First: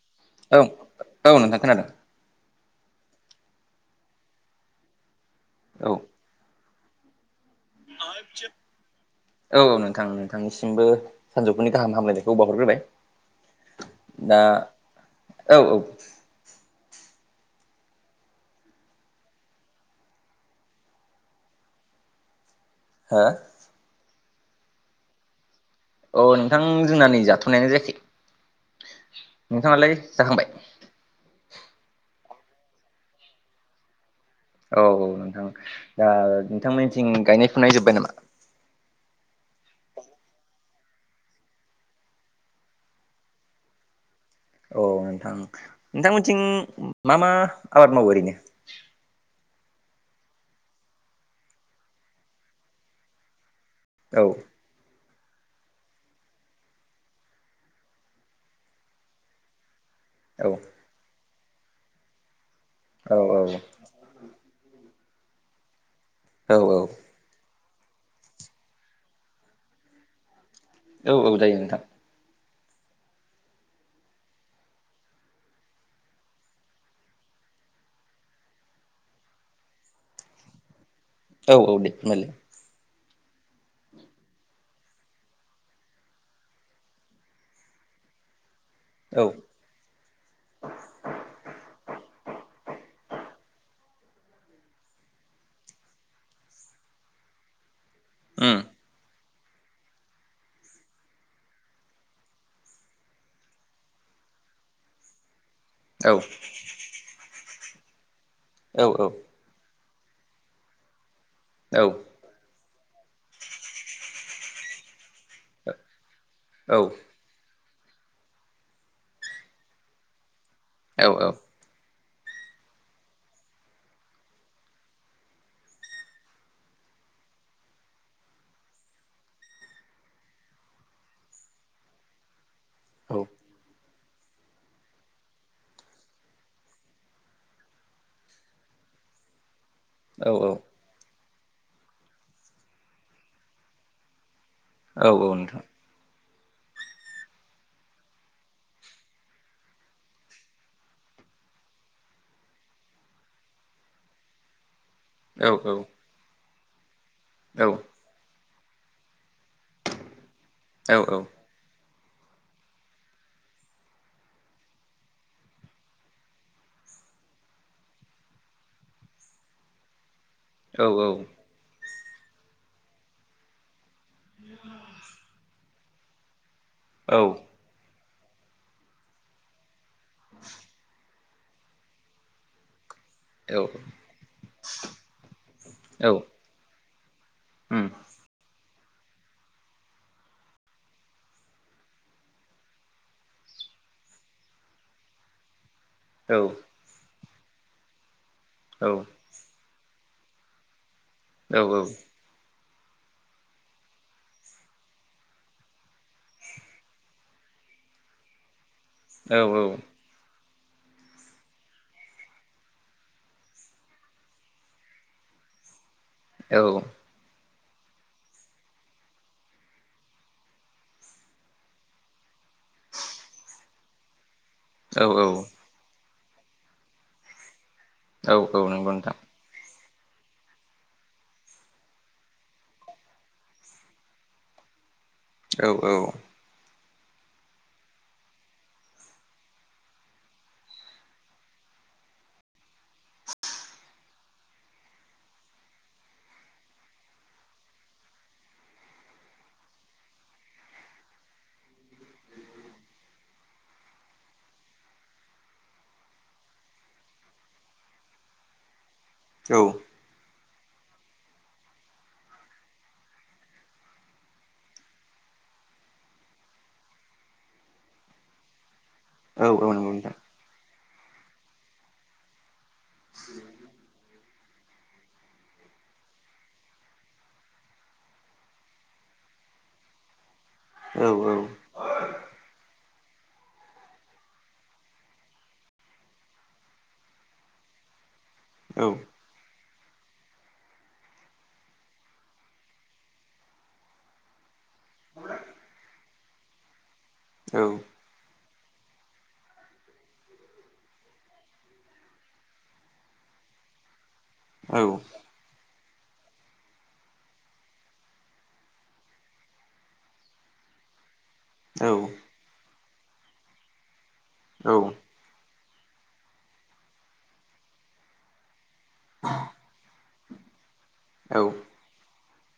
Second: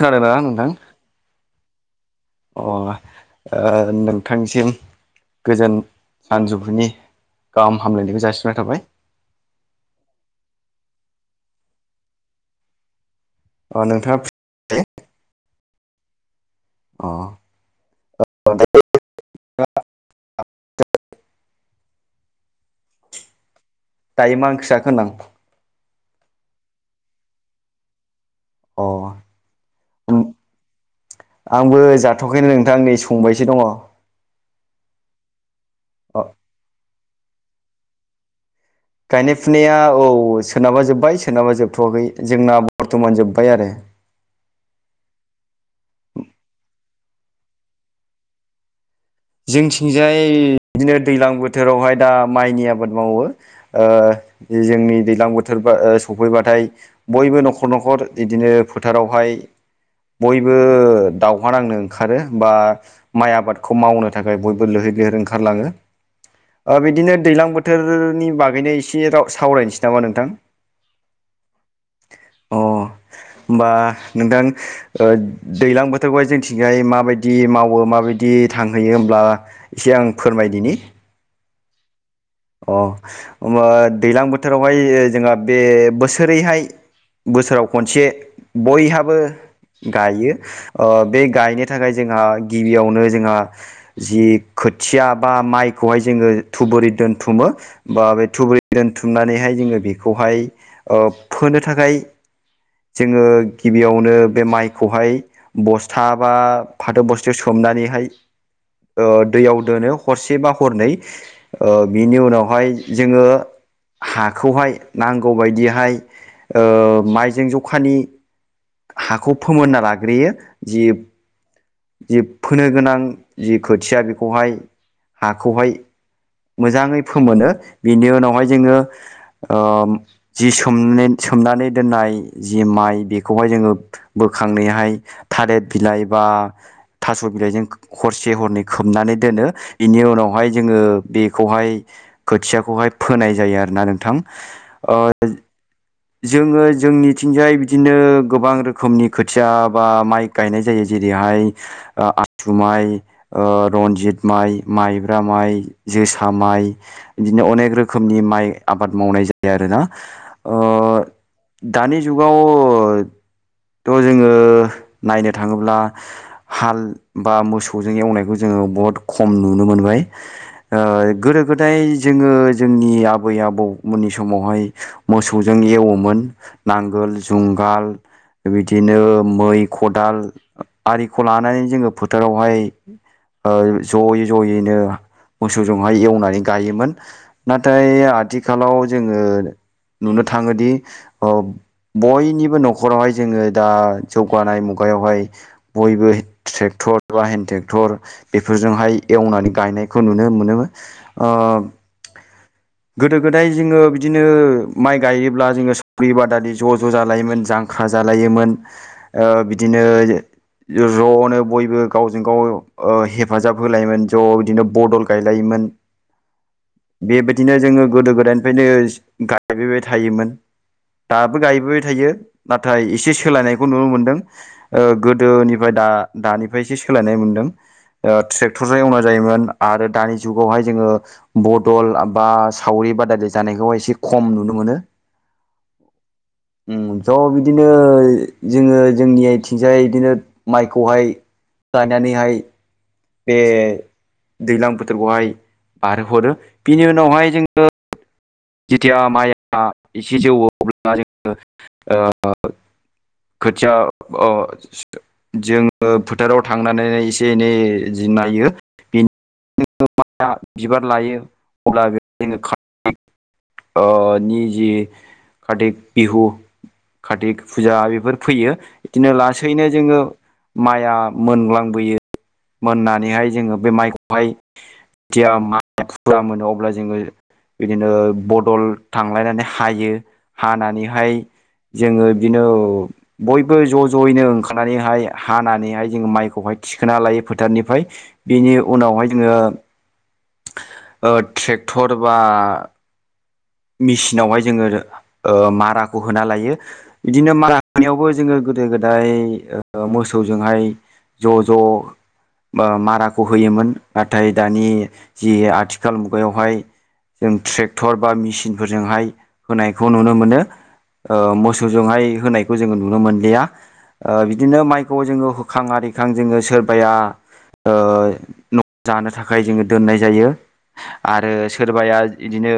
खोनादों ना औ नोंथां? औ नोंथां खोनादों अ नोंथांसिम गोजोन औ सानजौफुनि गाहाम हामलायनायखौ जासिननाय थाबाय औ औ नोंथां नोंथांनिसिमबो सानजौफुनि गाहाम हामलायनायखौ बाहरग्रोबाय अ नोंथाङा दा औ औ अ [unintelligible] हा [unintelligible] दायो मा ओंख्रि जाखो होनदां औ नोंथां जोंना नै जाथ'नायानो जायाखै अ नोंथाङालै जाखांबाय आंबो जाथ'खैनो नोंथां नै संबायसो दंङ औ औ नोंथां दा नोंथांमोननिथिं गायनाय फुनाय जोब्बाय नामा गायनाय फुनाया औ सोनाबा जोब्बाय सोरोनाबा जोबथ'वाखै जोंना बर्थ'मान जोब्बाय आरो औ नोंथां नोंथांमोनथिं मा मा आबाद मावो ओरैनो जोंथिंजाय बिदिनो दैज्लां बोथोरावहाय दा माइनि आबाद मावो औ जोंनि दैज्लां बोथोरा सफैबाथाय बयबो न'खर न'खर बिदिनो फोथारावहाय औ बयबो दावहा नांनो ओंखारो बा औ माइ आबादखौ मावनो थाखाय बयबो लैहोर लैहोर ओंखारलाङो औ बिदिनो दै्लां बोथ बोथोरनि बागैनो एसे सावरायनोसै नामा नोंथां औ औ जायो नोंथां अ हमबा नोंथां ओ दैज्लां बोथोरखौहाय जोंथिंहाय माबायदि मावो माबायदि थांङो होयो होमब्ला एसे आं फोरमायदिनि औ औ दे ओमबालाय अ हबा दैज्लां बोथोरावहाय जोंहा बे बोसोरैहाय बोसोराव खनसे बयहाबो औ ओ गायो बे गायनो थाखाय जोंहा गिबियावनो जोंहा जि खोथिया बा माइखौहाय जोंङो थुबुरै दोन बुथुमो बा बे उम थुबुरै दोनथुमनानैहाय जोंङो बेखौहाय ओ फोनो थाखाय जोंङो गिबियावनो बे माइखौहाय औ बस्था बा फाथो बस्थि सोमनानैहाय औ औ दैयाव दोनो हरसेबा हरनै बेनि उनावहाय जोंङो हाखौहाय नांगौबायदिहाय ओ माइजों जखानि हाखौ फोमोनना लाग्रोयो जि औ औ जि फोनो गोनां जि खोथिया बेखौहाय हाखौहाय मोजाङै फोमोनो बिनि उनावहाय जोङो। ओ जि सोम सोमनानै दोननाय। जि माइ औ बेखौहाय जोङो बोखांनायहाय थालिर बिलाइ बा थास' बिलाइजों हरसे हरनै खोबनानै दोनो इनि औ उनावहाय औ जोङो। बेखौहाय खोथियाखौहाय फोनाय जायो आरोना नोंथां। औ [unintelligible] नोंथां जोङो जोंनिथिंजाय बिदिनो गोबां रोखोमनि खोथिया बा माइ गायनाय जायो जेरैहाय। आससु माइ ओ रन्जित माइ माइब्रा औ माइ जोसा माइ बिदिनो औ अनेक रोखोमनि माइ आबाद मावनाय जायो आरो ना ओ। औ दानि जुगावथ' जोङो नायनो थाङोब्ला हाल बा मोसौजों एवनायखौ जोङो बहुत खम नुनो मोनबाय। गोदो गोदाय जोङो जोंनि आबै आबौमोननि समावहाय मोसौ जों एवोमोन नांगोल औ जुं गाल बिदिनो मै खदाल खौ लानानै जोङो फोथारावहाय औ ज'यै ज'यैनो मोसौजोंहाय औ एवनानै गायोमोन। उम नाथाय आथिखालाव जोङो नुनो थाङोदि बयनिबो न'खरावहाय जोङो दा जौगानाय मुगायावहाय बयबो औ ट्रेक्टर बा हेन्द ट्रेक्टर औ बेफोरजोंहाय एवनानै गायनाय खौ नुनो मोनो। औ गोदो गोदाय जोङो बिदिनो माइ गायोब्ला जोङो सि बादालि ज' ज' जालायोमोन जां खा जालायोमोन बिदिनो ज'नो बयबो गावजों गाव हेफाजाब होलायोमोन ज' बिदिनो बदल गायलायोमोन। औ। बेबायदिनो जोङो गोदो गोदायनिफ्रायनो गायबोबाय थायोमोन। दाबो गायबोबाय थायो नाथाय एसे सोलायनायखौ नुनो मोनदों गोदोनि ओमफ्राय दा दानिफ्राय एसे सोलायनाय मोन्दों औ औ ट्रेक्टरजों नंगौ एयनाय नोंथां जायोमोन। आरो दानि जुगावहाय जोङो बदल बा सावरि बादायलाय जानायखौ एसे खम नुनो मोनो। औ औ। उम ज' बिदिनो जोङो जोंनि आथिंजाय बिदिनो माइखौहाय गायनानैहाय बे दैज्लां बोथोरखौहाय बारहोहरो बिनि उनावहाय जोङो जेथिया माइआ एसे जौवौ अब्ला जोङो ओ खोथिया जोङो फोथाराव थांनानै एसे एनै जि नायो बेनि औ। बिबार लायो अब्ला [unintelligible] निजि कारतिक बिहु कार्तिक फुजा बेफोर फैयो। बिदिनो औ नंगौ नोंथां औ लासैनो जोङो माइआ मोनलांबोयो। मोननानैहाय जोङो बे माइखौहाय जेथिया माइ फुुरा मोनो अब्ला जोङो बिदिनो बदल थांलायनानै हायो हानानैहाय जोङो बिदिनो बयबो ज' ज'यैनो ओंखारनानैहाय हानानैहाय जों माइखौहाय थिखोना लायो फोथारनिफ्राय बेनि उनावहाय जोङो ट्रेक्टर बा मेसिनावहाय जोङो माराखौ होना लायो बिदिनो मारा होनायावबो जोङो गोदो गोदाय मोसौजोंहाय ज' ज' माराखौ होयोमोन। नाथाय दानि जि आथिखाल मुगायावहाय जों ट्रेक्टर बा मिसिन फोरजोंहाय होनायखौ नुनो मोनो ओ मोसौजोंहाय होनाय जोङो नुनो मोनला बिदिनो माइखौ जोङो खां आरिखां जोङो सोरबाया ओ जानो थाखाय जोङो दोननाय जायो आरो सोरबाया इदिनो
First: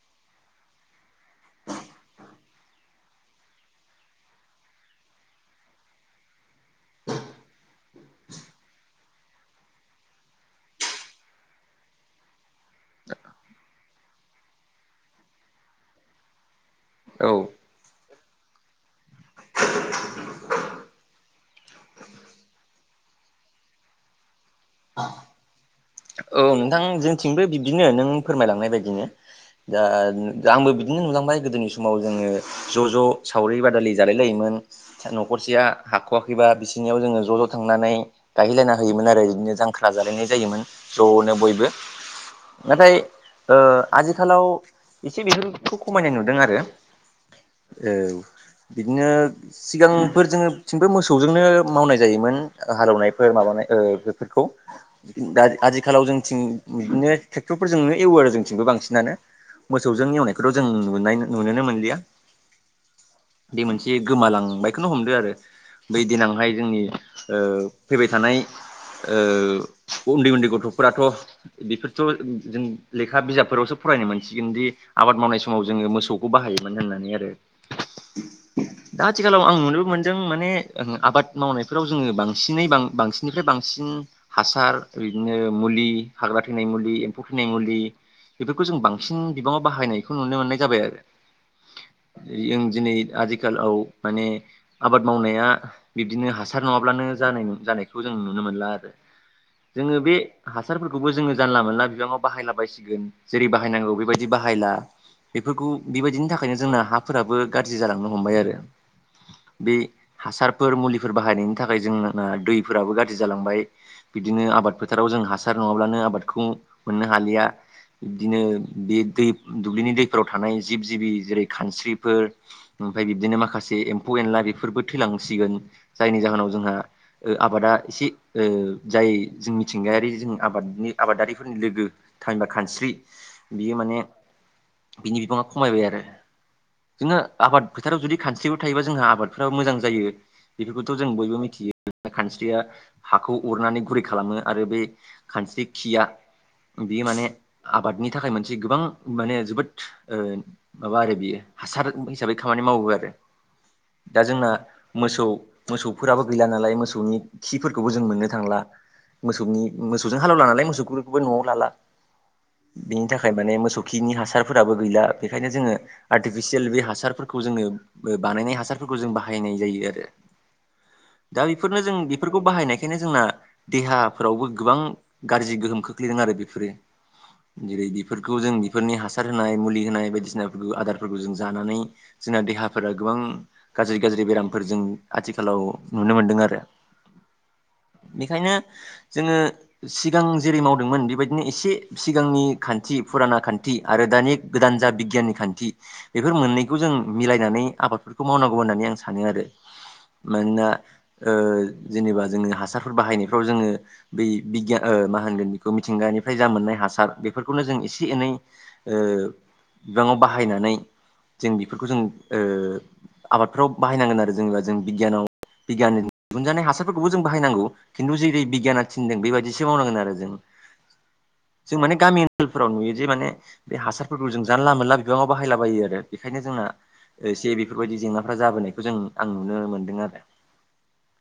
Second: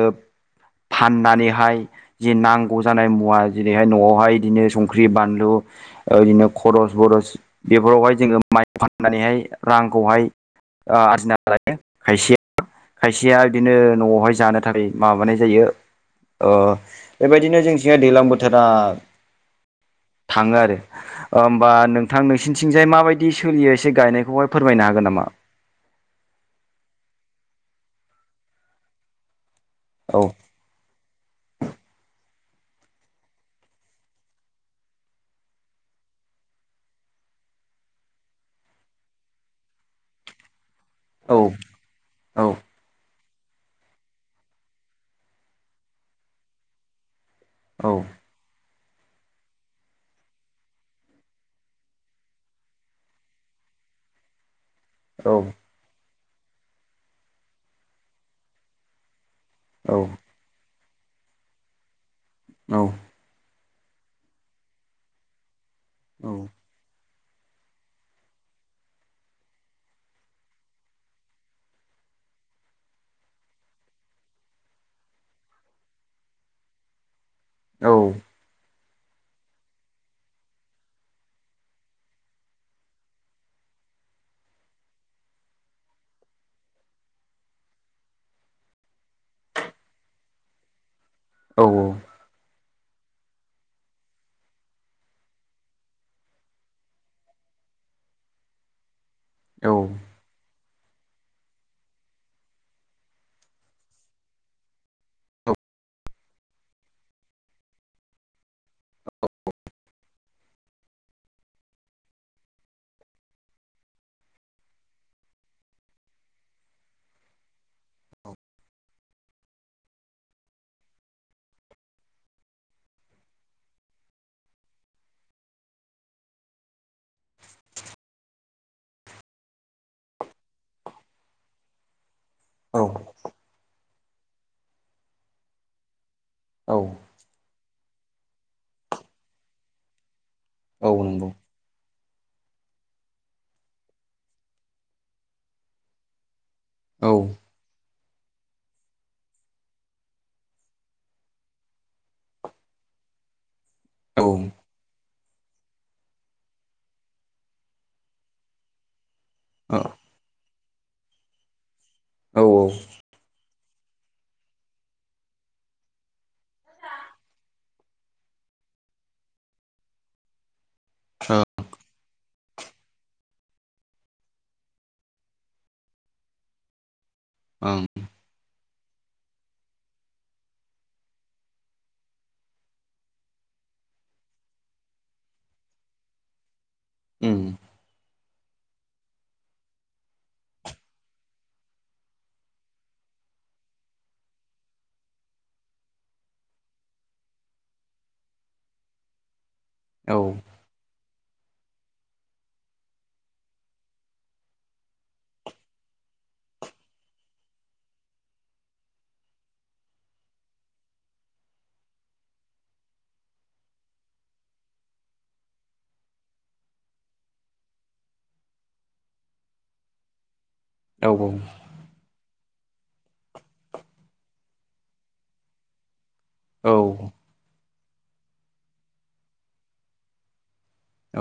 फाननानैहाय जि नांगौ जानाय मुवा जेरैहाय न'आवहाय बिदिनो संख्रि बानलु ओरदिनो खरस बरस बेफोरावहाय जोङो माइ [unintelligible] होननानैहाय रांखौहाय आरजिना लायो। खायसेया खायसेया बिदिनो न'आवहाय जानो थाखाय माबानाय जायो। अ औ औ बेबायदिनो जोंनिथिंहाय दैलां बोथ [unintelligible] थाङो आरो ओमबा नोंथां नोंसिनिथिंजाय माबायदि दि सोलियो एसे गायनायखौहाय फोरमायनो हागोन नामा? औ नोंथां जोंथिंबो बिबदिनो नों फोरमायलांनाय बायदिनो दा औ दा आंबो बिदिनो नुलांबाय गोदोनि समाव जोङो ज' ज' सावरि बादालि जालाय लायोमोन। न'खरसेया हाख'वाखैबा बिसोरनियाव जोङो ज' ज' थांनानै गायहैलायना होयोमोन आरो बिदिनो। जांख्रा जालायनाय जायोमोन ज'नो बयबो। औ नाथाय ओ आजिखालाव एसे बेफोरखौ खमायनाय नुदों आरो। [inaudible] औ बिदिनो सिगांफोर जोङोथिंबो मोसौजोंनो मावनाय जायोमोन हालेवनायफोर माबानाय ओ बेफोर खौ औ दा आथिखालाव जों दिन बिदिनो ट्रेक्टर फोरजोंनो एवो आरो जोंथिंबो बांसिनानो औ मोसौजों एवनाय खौथ' जों नुनाय नुनोनो मोनलिया। औ। बे मोनसे गोमालांबायखौनो हमदो आरो बै औ दिनावहाय जोंनि ओ फैबाय थानाय ओ उन्दै उन्दै गथ'फोराथ' बेफोरथ' जों लेखा बिजाबफोरावसो फरायनो मोनसिगोनदि आबाद मावनाय समाव जोङो मोसौ खौ बाहायोमोन होननानै आरो। औ। दा आथिखालाव आं नुनो मोनदों माने आबाद मावनायफोराव जोङो बांसिनै बां-बांसिननिफ्राय बांसिन बांसिन हासार बिदिनो मुलि हाग्रा थैनाय मुलि एम्फौ थैनाय मुलि बेफोरखौ जों बांसिन बिबाङाव बाहायनायखौ नुनो मोननाय जाबाय आरो। औ औ। जों दिनै आजिखालाव माने आबाद मावनाया बिब्दिनो हासार नङाब्लानो जानाय-जानायखौ जों नुनो नुनो मोनला आरो। जोङो बे हासारफोरखौबो जोङो जानला मोनला बिबाङाव बाहायलाबायसिगोन जेरै बाहायनांगौ बेबायदि बाहायला। बेफोरखौ बेबायदिनि थाखायनो जोंना हाफोराबो गारजि जालांनो हमबाय आरो। बे हासारफोर मुलिफोर बाहायनायनि थाखाय जोंना दैफोराबो गार जि जालांबाय बिदिनो आबाद फोथाराव जों हासार नङाब्लानो आबादखौ मोननो हालिया। बिदिनो बे दै दुब्लिनि दैफोराव थानाय जिब जिबि जेरै खानस्रिफोर ओमफ्राय बिब्दिनो माखासे एम्फौ एनला बेफोरबो थैलांसिगोन जायनि जाहोनाव जोंहा ओ आबादा एसे ओ जाय जों मिथिंगायारि जों आबादनि आबादारिफोरनि लोगो होनबा खानस्रि औ बियो माने बिनि बिबाङा खमायबाय आरो। औ। बिदिनो आबाद फोथाराव जुदि खानस्रिबो थायोबा जोंहा आबादफ्राबो मोजां जायो औ बेफोरखौथ' जों नंगौ बयबो मिथियो। खानस्रिया हाखौ अरनानै गुरै खालामो आरो बे खानस्रि खिया बियो औ माने आबादनि थाखाय मोनसे गोबां माने जोबोद ओ माबा आरो बियो हासार हिसाबै खामानि मावो आरो। दा जोंना मोसौ मोसौफोराबो गैला नालाय मोसौनि। खिफोरखौबो जों मोननो थांला औ मोसौनि मोसौजों हालेवला नालाय मोसौ खौबो न'आव लाला। औ बेनि थाखाय माने मोसौ खिनि हासारफोराबो गैला बेखायनो जोङो। आर्टिफिसियेल बे हासारफोरखौ जोङो ओ बानायनाय हासारफोरखौ जों बाहायनाय जायो आरो। दा बेफोरनो जों बेफोरखौ बाहायनायखायनो जोंना देहाफोरावबो गोबां गाज्रि गोहोम खोख्लैदों आरो बेफोरो। जेरै ओं उम बेफोर खौ जों बेफोरनि हासार होनाय मुलि होनाय बायदिसिनाफोरखो आदारफोरखो जों जानानै जोंना देहाफोरा गोबां गाज्रि गाज्रि बेरामफोर जों आथिखालाव नुनो मोनदों आरो। उम। बेखायनो जोङो। सिगां जेरै मावदोंमोन बेबायदिनो एसे सिगांनि खान्थि फुराना खान्थि आरो दानि। गोदान जा बिगियाननि खान्थि। बेफोर मोननैखौ जों मिलायनानै आबादफोरखौ मावनांगौ होननानै आं सानो आरो। औ मोनना ओ जेनेबा जोङो हासारफोर बाहायनायफ्राव जोङो। बै बिगियान ओ मा होनगोन बेखौ मिथिंगानिफ्राय जा मोननाय हासार बेफोरखौनो जों एसे एनै। ओ बिबां बाहायनानै जों बेफोरखौ जों ओ। आबादफ्राव बाहायनांगोन आरो जेनेबा जों बिगियानाव बिगियाननि दिहुन जानाय हास फोरफोरखौबो जों बाहायनांगौ खिन्थु जेरै बिगियाना थिनदों बेबायदिसो मावनांगोन आरो जों। औ औ। जों माने गामि ओनसोलफोराव नुयो जे माने बे हासारफोरखौ जों जानला मोनला बिबाङाव बाहायलाबायो आरो। बेखायनो जोंना औ ओ एसे बेफोरबायदि जेंनाफ्रा जाबोनायखौ जों आं नुनो मोनदों आरो।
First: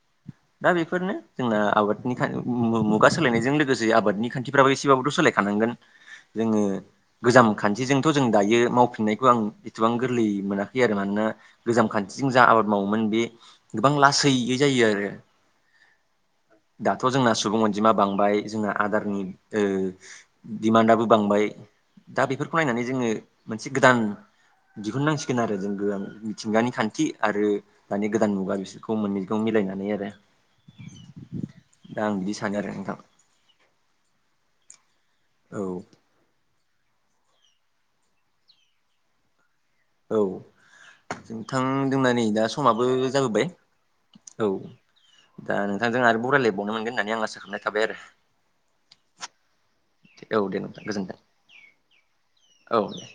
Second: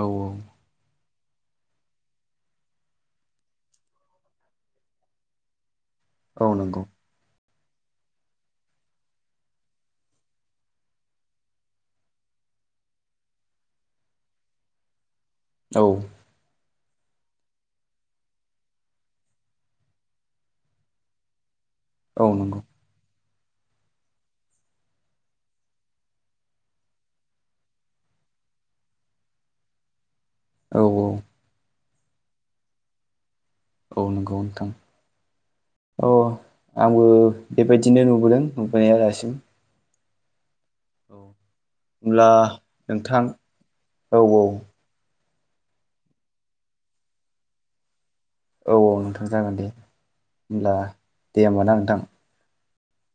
औ औ। दा बेफोरनो जोंना आबादनि मुगा सोलायनायजों लोगोसे आबादनि खान्थिफ्राबो एसेबाबोथ' सोलायखानांगोन। [inaudible] जोङो। गोजाम खान्थिजोंथ' जों दायो मावफिननायखौ आं एसेबां गोरलै मोनाखै आरो मानोना। गोजाम खान्थिजों जा आबाद मावोमोन बे गोबां लासैयै जायो आरो। औ। दाथ' जोंना सुबुं अनजिमा बांबाय जोंना आदारनि ओ। दिमान्डआबो बांबाय औ दा नंगौ बेफोरखौ नायनानै जोङो मोनसे गोदान। दिहुननांसिगोन आरो जों गोबां मिथिंगानि खान्थि आरो। दानि गोदान मुगा बिसोरखौ मोननैगाव मिलायनानै आरो। औ औ। दा आं बिदि सानो आरो नोंथां। औ नंगौ नोंथां औ अ आंबो बेबायदिनो नुबोदों नुबोनाया दासिम। औ नोंथां जोंनानै होमब्ला दा समाबो नोंथां जाबोबाय औ। दा नोंथांजों आरो बरायलायबावनो मोनगोन होननानै आं आसा खालामनाय थाबाय आरो। औ औ नोंथां जागोन दे औ दे होमब्ला नोंथां गोजोन्थों दे होमब ना नोंथां। औ दे।